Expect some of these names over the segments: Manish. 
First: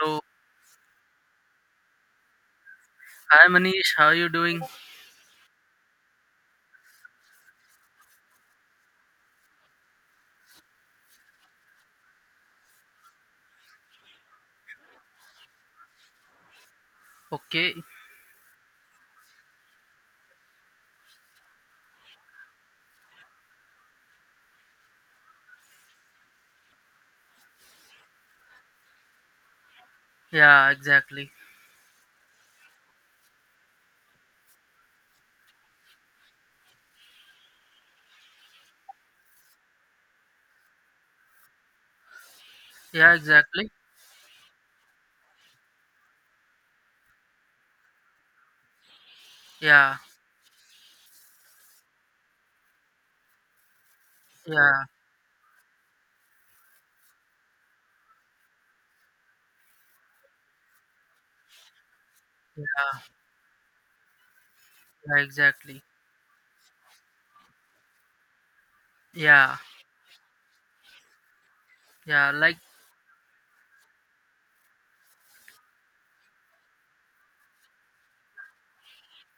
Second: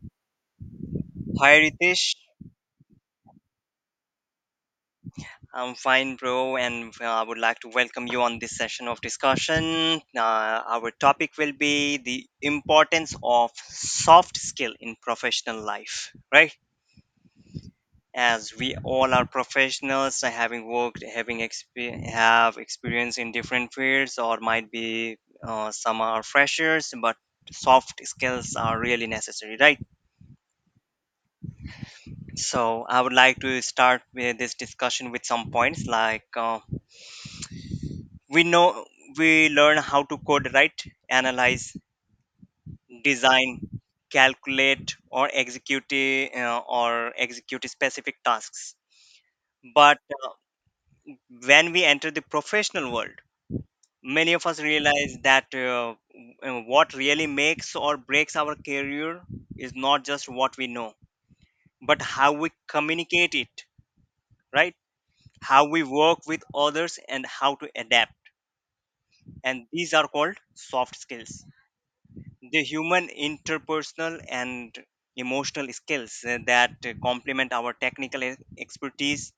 Hello. Hi Ritesh, Hi Manish, how are you doing? I'm fine, bro, and I would like to welcome you on this session of discussion. Our topic will be the importance of soft skill in professional life, right? Okay. As we all are professionals, having worked, have experience in different fields, or might be some are freshers, but soft skills are really necessary, right? Yeah, exactly. So I would like to start with this discussion with some points like. We know we learn how to code, right? Analyze, Yeah, design, exactly. calculate, or execute specific tasks. Yeah, But uh, when we enter the professional world, many of us yeah, realize that what really makes or breaks our career is not just what we know, but how we yeah, communicate it, right? yeah, How we exactly. work with others and how to adapt. Yeah, And these are called soft skills. yeah, like, The human interpersonal and emotional skills that complement our technical expertise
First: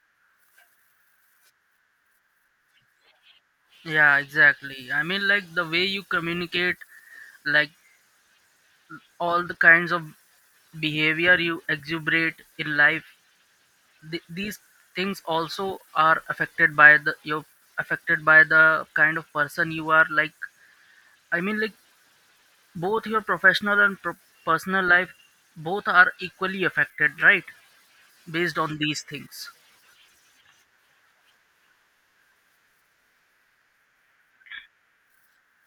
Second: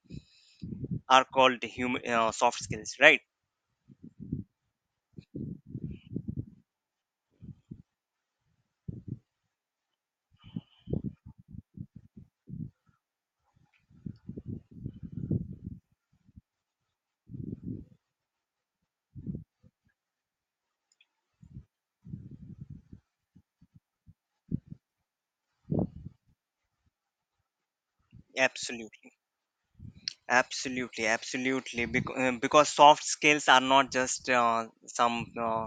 are called soft skills, right? yeah, exactly. I mean, like, the way you communicate, like, all the kinds of behavior you exuberate in life, these things also are affected by you're affected by the kind of person you are, like, I mean, like, both your professional and personal life, both are equally affected, right, based on these Absolutely. things. Absolutely, absolutely. Because soft skills are not just some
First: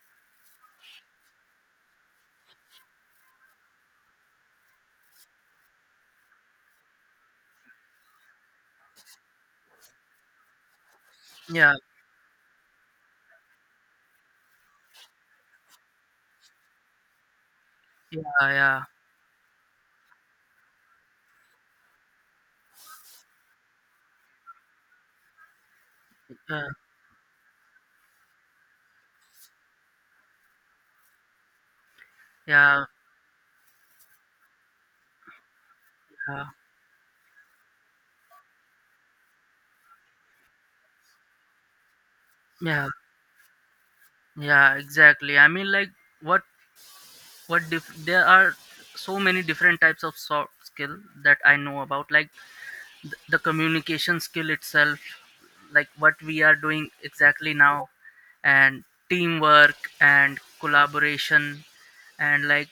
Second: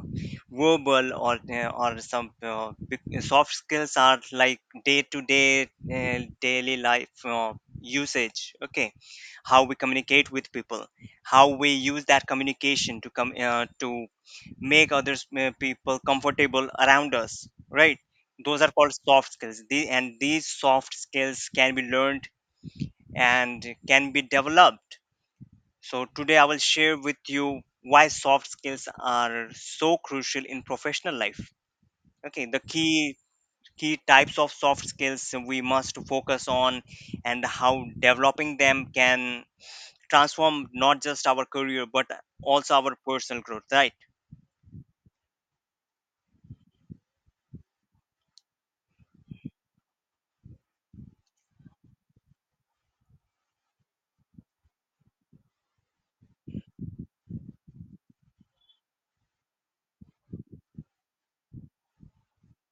verbal or soft skills are like day to day daily life usage. Okay, how we communicate with people, how we Yeah use that communication to make others people comfortable around us. Right, yeah, those are yeah, called soft skills. And these soft skills can be learned and can be developed. So, today I will yeah, share with you why soft skills are so crucial in professional life. Okay, the yeah, key types of soft skills we must yeah, focus on, and how developing them can transform not just our career but also yeah. our personal growth, right? Yeah, exactly. I mean, like, what there are so many different types of soft skill that I know about, like the communication skill itself, like what we are doing exactly now, and teamwork and collaboration, and like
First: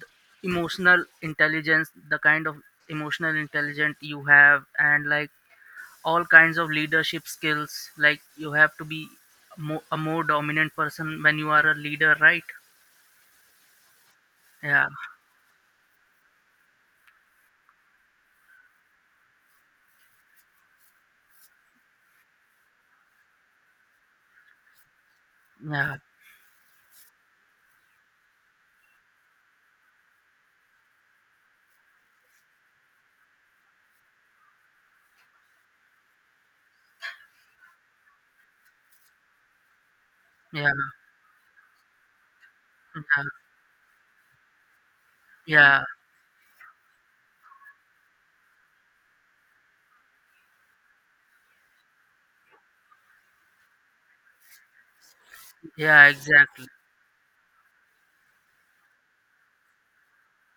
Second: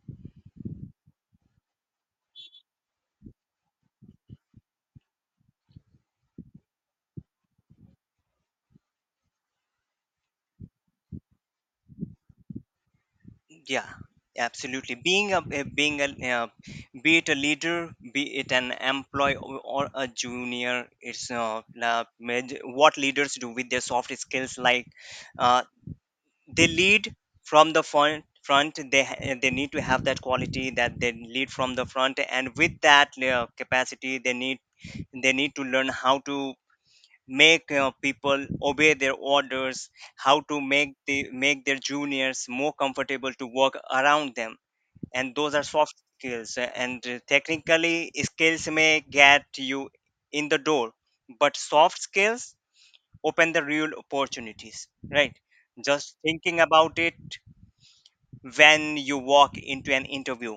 the emotional intelligence, the kind of emotional intelligence you have, and like all kinds of leadership skills. Like, you have to be a more dominant person when you are a leader, right? Yeah, Yeah, absolutely. Being a be it a leader, be it an employee or a junior, it's what leaders do with their soft skills, like uh, yeah, they lead from the front. They they need to have that quality, that they lead from the front, and with that capacity they need to learn how to make people obey their orders, how to yeah, make their juniors more yeah, comfortable to work around them. And those are yeah, soft skills. And technically skills may get you in the door, but soft skills open the real opportunities, right? yeah, Just thinking exactly. about it, when you walk into an interview,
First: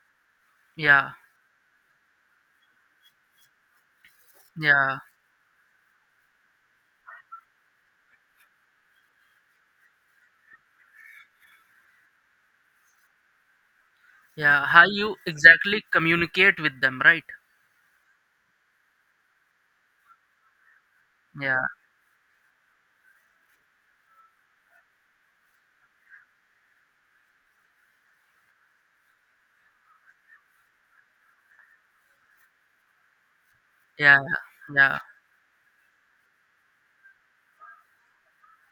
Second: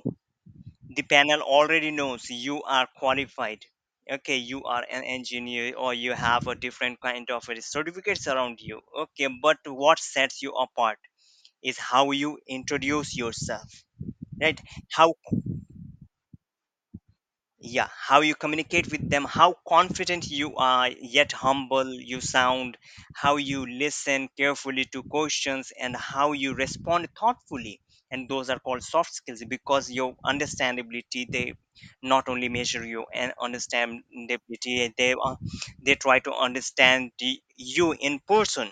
the Yeah, panel already knows you are qualified. Okay, you are yeah. an engineer, or you have a different kind of a certificates around you. Okay, but what sets you apart is how you introduce yourself, right? Yeah, how How, you exactly communicate with them, right? yeah, how you communicate with them, how confident you are yet Yeah, humble you sound, how you listen carefully to questions and how you respond thoughtfully. And those are called soft skills, because your understandability, they not only measure you and yeah, understandability, yeah, they are, they try to understand the, you in person.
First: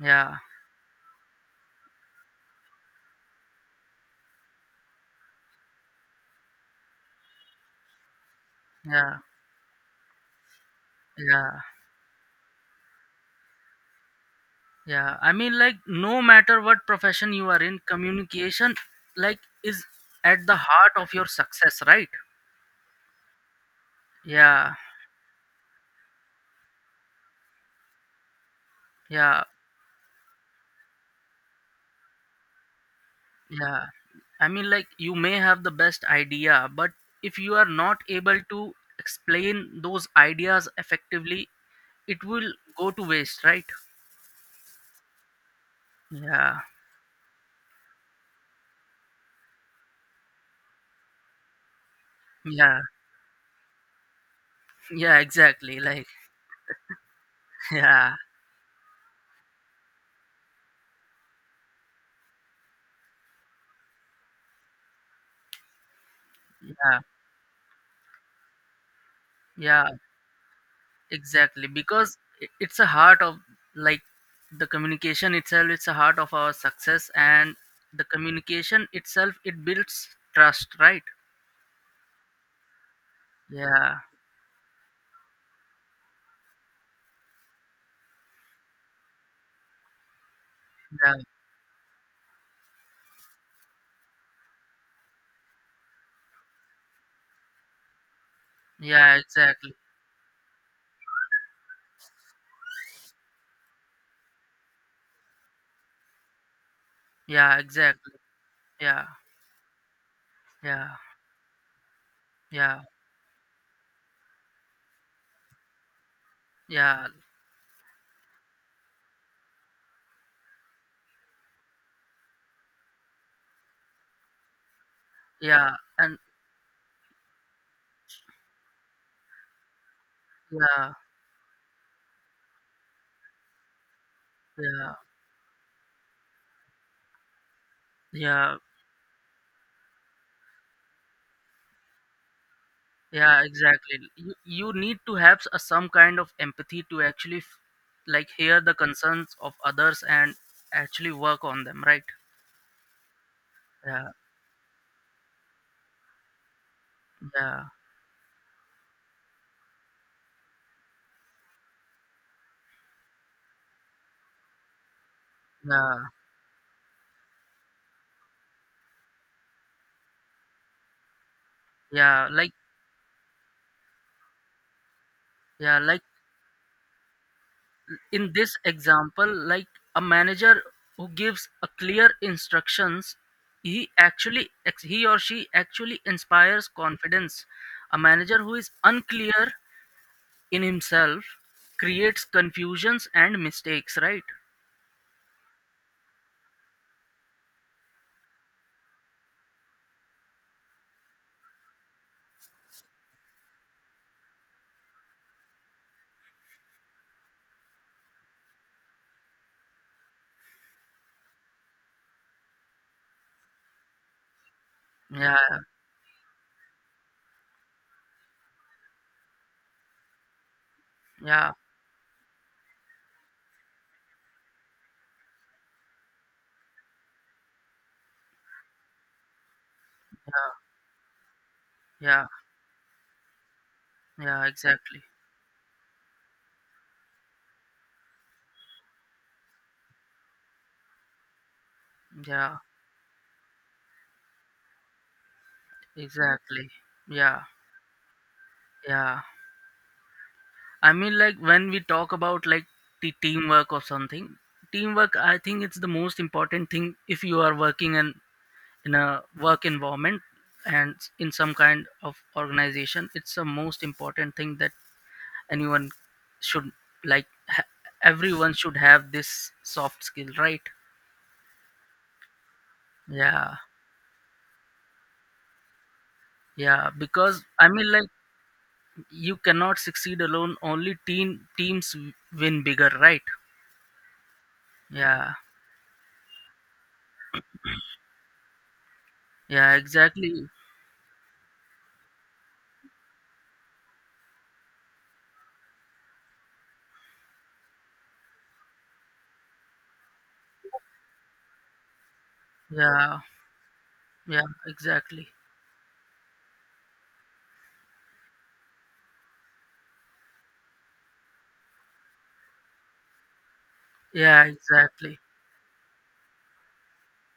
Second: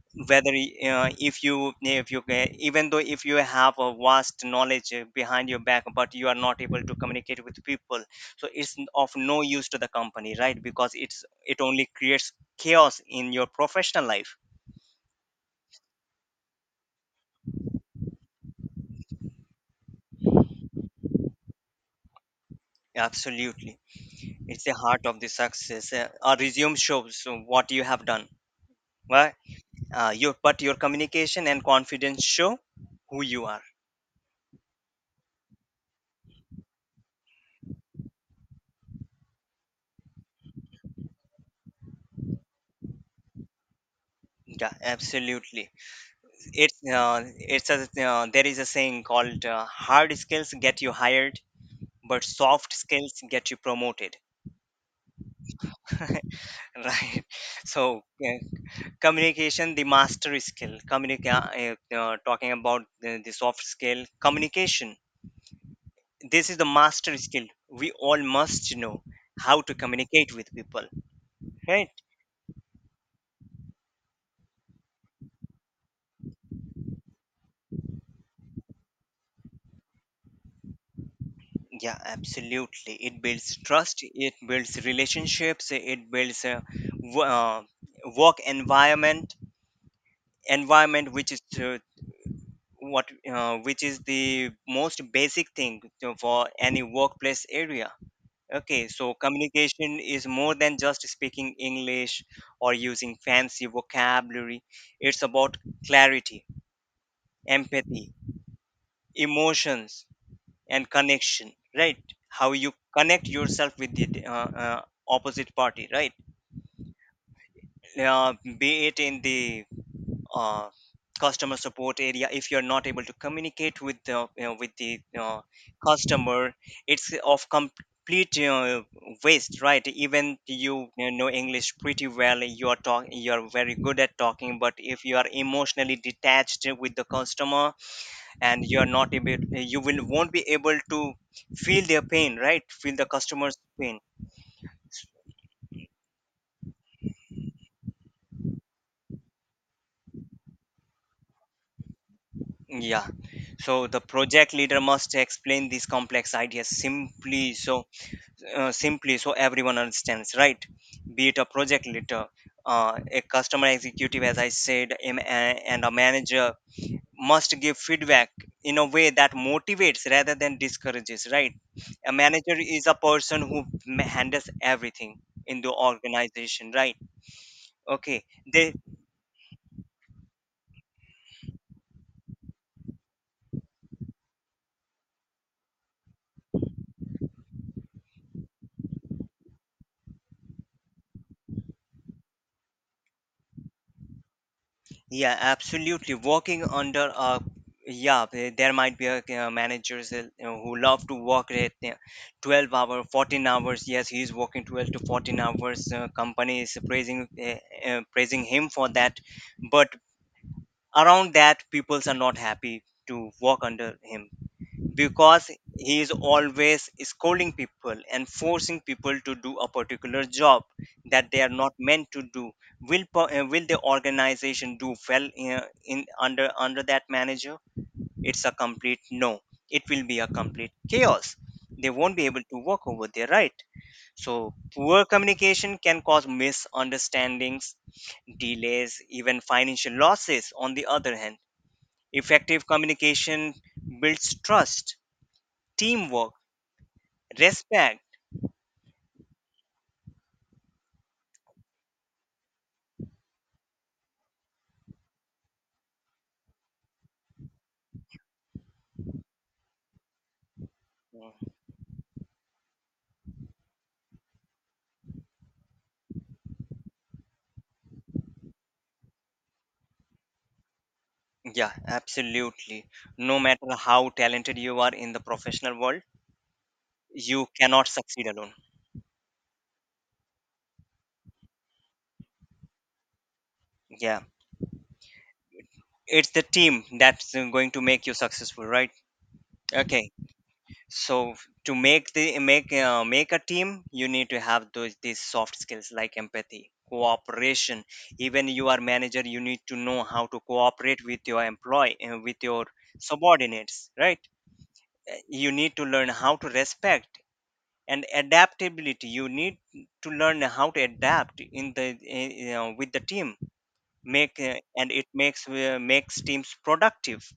yeah, Whether if you even though if you have a vast knowledge behind your back, but you are not able to communicate with people, so it's of yeah, no use to the company, right? Because it's yeah, it only creates chaos in your professional life. yeah. I mean, like, no matter what profession you are in, communication, like, is at the heart of your success, right? Absolutely. It's the Yeah, heart of the success. A resume shows what you have done, right? yeah, Uh, your but your communication and confidence show who you are. yeah. I mean, like, you may have the best idea, but if you are not able to explain those ideas effectively, it will go to waste, right? Yeah, absolutely. Yeah, It's a There is a saying called, hard skills get you hired, but soft yeah, skills get you promoted. yeah, exactly. Like, Right? So yeah, yeah, communication, the master skill, talking about the soft skill communication, this is the yeah, master skill we all must know, how to yeah, communicate with people, exactly. right? Because it's a heart of, like, the communication itself, it's a heart of our success, and the communication itself, it builds trust, right? Yeah, absolutely. It builds Yeah, trust, it builds relationships, it builds a w- uh, work environment, yeah, which is to what, which is the most basic thing for any workplace area. Okay, so yeah, exactly. communication is more than just speaking English or using fancy vocabulary. It's about clarity, Yeah, empathy, exactly. Yeah, emotions, yeah, and connection, right? How you yeah, connect yourself with the opposite party, right? yeah, uh, be it in the uh, customer support area, if you're not able to communicate with the, you know, with the yeah, and customer, it's of complete you waste, right? Even yeah, you know English pretty well, you're very good at talking, but yeah, if you are emotionally detached with the customer yeah. and you will won't be able to feel their pain, right? Feel the Yeah, customer's exactly. pain. You need to have some kind of empathy to actually like hear the concerns of others and actually work on them, right? Yeah, so the Yeah, project leader must explain these complex ideas simply, yeah, so simply, so everyone understands, right? Be it a project leader, a customer executive, as I said, and a yeah, manager must give feedback in a way that motivates rather than discourages, right? A yeah, like, manager is a person who handles everything in the yeah, like, organization, right? Okay, in this they. example, like, a manager who gives a clear instructions, he actually he or she actually inspires confidence. A manager who is unclear in himself creates confusions and mistakes, right? Yeah, absolutely. Working under a, yeah, there might be a, managers, you know, who love to work at 12 hour, 14 hours. Yes, he's working 12 to 14 hours. Company is praising, praising him for that, but around that, peoples are not happy to work under him, because Yeah, he is always scolding people and forcing people to do a particular job that they are yeah, not meant to do. Will will the organization do well in under that manager? It's a complete no. It will be a yeah, complete chaos. They won't be yeah, able to work over there, right? yeah, So exactly. poor communication can cause misunderstandings, delays, even financial losses. On the other hand, Yeah, effective communication builds trust, teamwork, exactly. Yeah, respect. yeah. I mean, like, when we talk about, like, the teamwork or something, teamwork. I think it's the most important thing if you are working in a work environment and in Mm. some kind of organization. It's the most important thing that anyone should, like, everyone should have this soft skill, right? Yeah, absolutely. No Yeah, matter how talented you are in the professional world, yeah. Because you I cannot mean, like. succeed alone. You cannot succeed alone, only teams win bigger, right? Yeah, Yeah, it's the team that's going to make you successful, right? yeah, Okay, exactly. so to make the make make a team, you need to have those these soft skills, like empathy, cooperation. Even you are manager, you need to know how to cooperate with your employee and with your Yeah, subordinates, right? yeah, Uh, exactly. you need to learn how to respect, and adaptability. You need to learn how to adapt in the you know, with the team, make Yeah, and it exactly. makes makes teams productive.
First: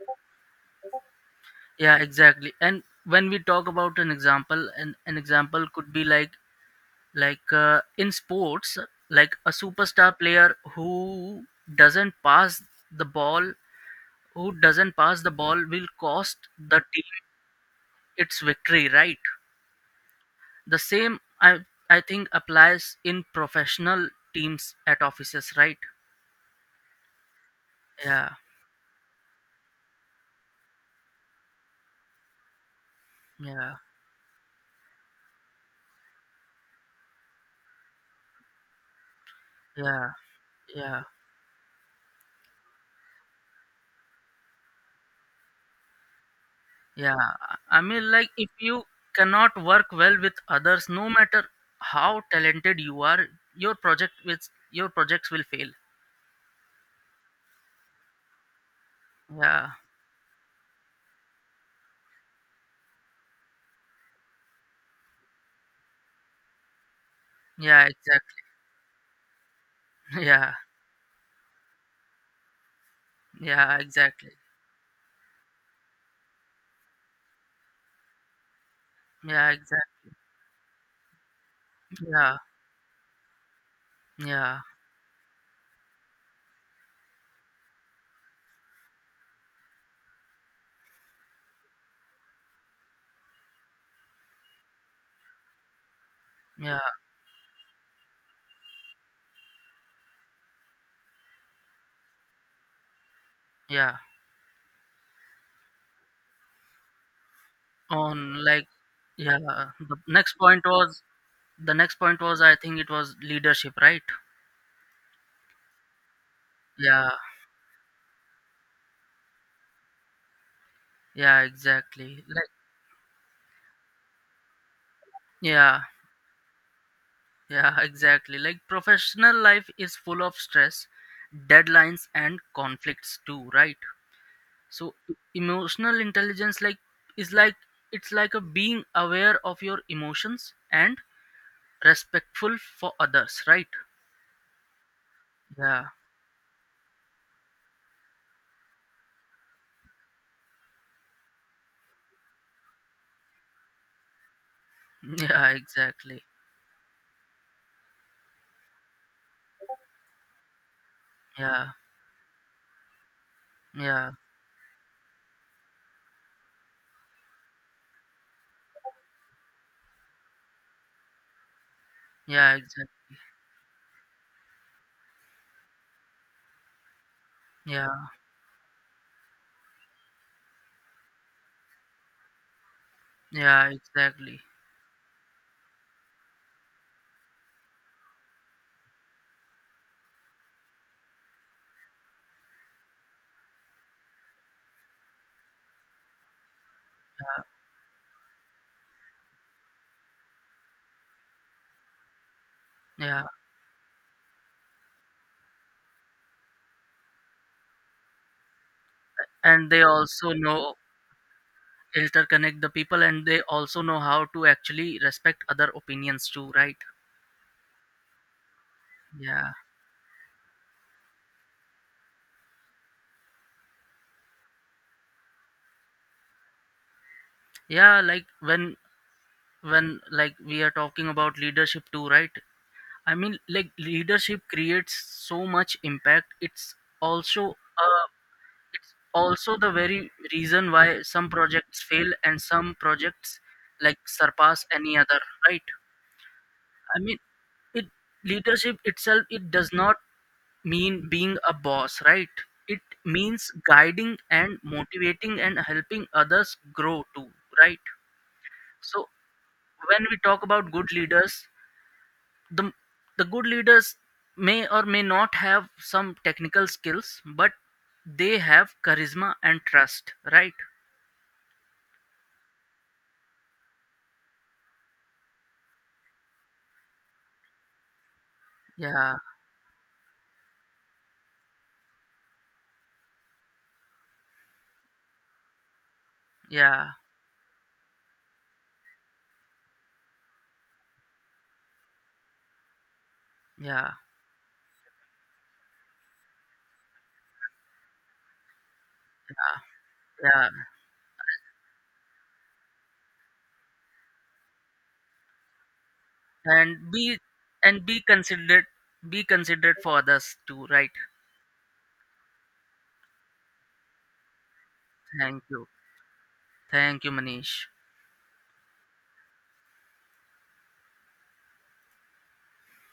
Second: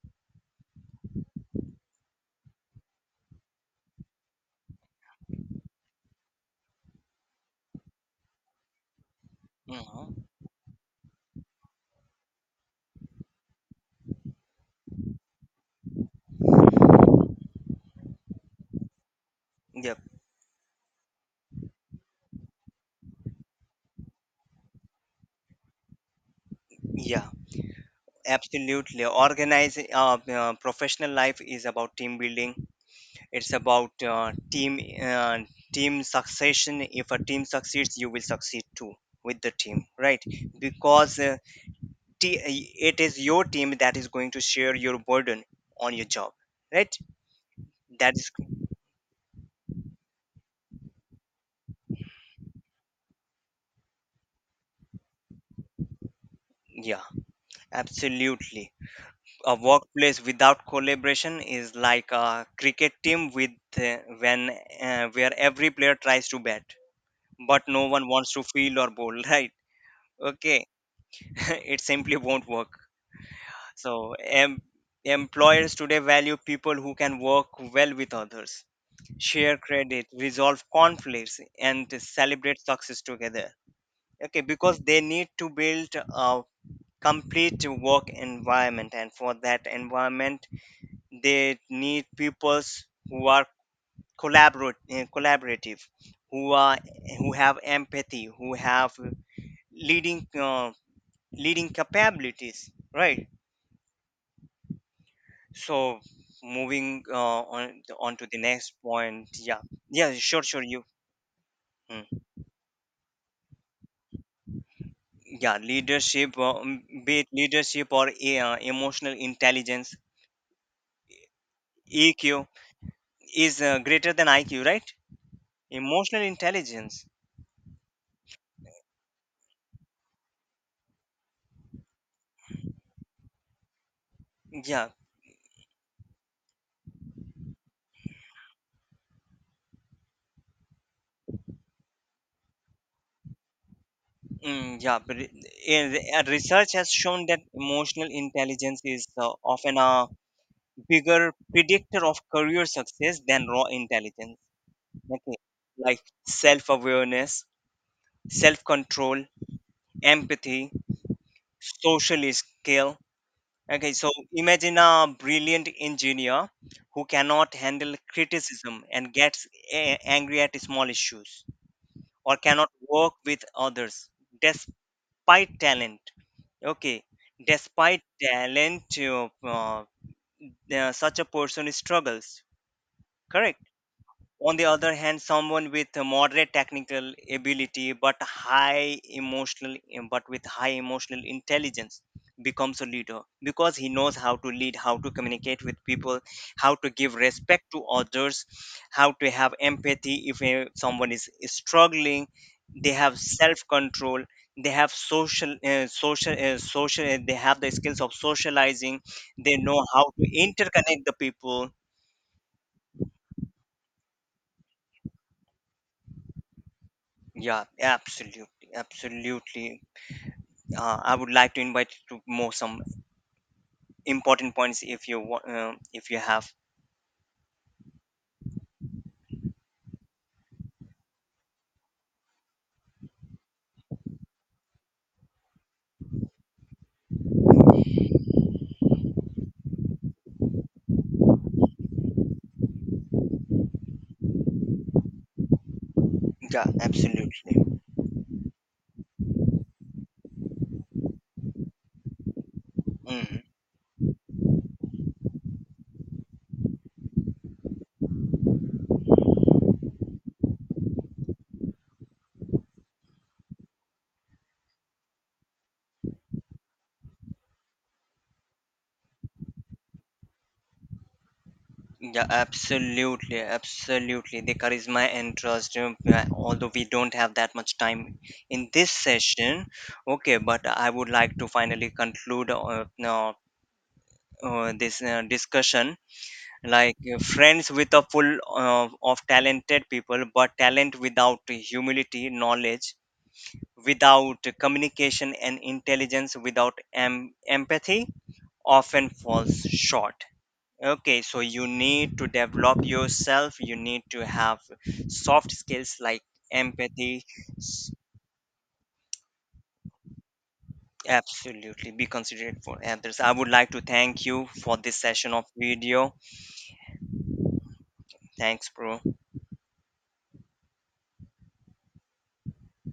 Yeah, exactly. And when we talk about an example, an example could be like, in sports, like a superstar Mhm. player doesn't pass the ball who doesn't pass the ball will cost the team its victory, right? Yep. The same, I think, applies in professional teams at offices, right? Yeah, Yeah, absolutely. Organizing professional life is about team building. It's yeah, about team uh, team succession. If a team succeeds, you will succeed too with the team, yeah, right? yeah, Because t- it is your team that is going to share your burden on your job, right? yeah. I mean, That like, is. if you cannot work well with others, no matter how talented you are, your project with your projects will fail. Yeah, absolutely. A Yeah, workplace without collaboration is like a cricket team with, when where every player tries to bat, but yeah, no one wants exactly. to field or bowl, right? Yeah, Okay, it simply won't work. yeah, So, exactly. Employers today value people who can work well with others, Yeah, share credit, exactly. resolve conflicts, and Yeah, celebrate success together. Okay, yeah, because they need to build a complete work environment, and for that environment they need peoples who are collaborative, who are, yeah, who have empathy, who have leading, leading capabilities, right? yeah. So moving on to the On, like, next point, yeah. yeah. The Yeah, next sure, sure point you. was The next point Hmm. was, I think, it was leadership, right? Yeah, leadership, Yeah, be it leadership or emotional intelligence. yeah, EQ exactly. Like, is greater than IQ, right? yeah, Emotional intelligence. yeah, exactly. Like, professional life is full of stress, deadlines, and conflicts too, right? Yeah. So emotional intelligence, like, is like it's like a being aware of your emotions and respectful for others, right? Yeah, but Yeah. Research has shown that emotional intelligence is often a bigger predictor of career success than raw intelligence. Okay, Yeah, like exactly. self awareness, self control, empathy, Yeah. social skill. Okay, so Yeah. imagine a brilliant engineer who cannot handle criticism and gets angry at small issues, or Yeah, cannot work exactly. with others despite talent. Okay, Yeah. despite talent, such a person struggles. Correct. Yeah, exactly. On the other hand, someone with a moderate technical ability but high emotional intelligence becomes a leader, because he knows how to lead, how to communicate with people, how to give Yeah. respect to others, how to have empathy if someone is struggling, they have Yeah. self control, they have they have the skills of socializing, they and know they how to also know interconnect the people. And they also know how to actually respect other opinions too, right? Yeah, absolutely, Yeah, absolutely. I would like to invite you to more some important points, if you want, if you have. yeah, like, when, like, we are talking about leadership too, right? I mean, like, leadership creates so much impact, also uh it's also the very reason why some projects fail and some projects, like, surpass any other, right? Yeah, I mean, absolutely. it leadership itself, it does not mean being a boss, right? It Mm. means guiding and motivating and helping others grow too, right? So when we talk about good leaders, the the good leaders may or may not have some technical skills, but they have charisma and trust, right? Yeah, absolutely, absolutely. The charisma and trust. Although we don't have that much time in this Yeah, session, okay. But I would like to finally conclude now, this discussion. yeah, Like friends with a full of talented people, but talent without humility, knowledge yeah, without communication, and intelligence without empathy often falls short. yeah. Okay, so you need to develop yourself. You need to have soft skills like And be empathy, and s- be considerate be considerate for others too, right? absolutely be considerate for others. I would like to thank you for this session Thank of you. video. Thank you, Manish. Thanks, bro.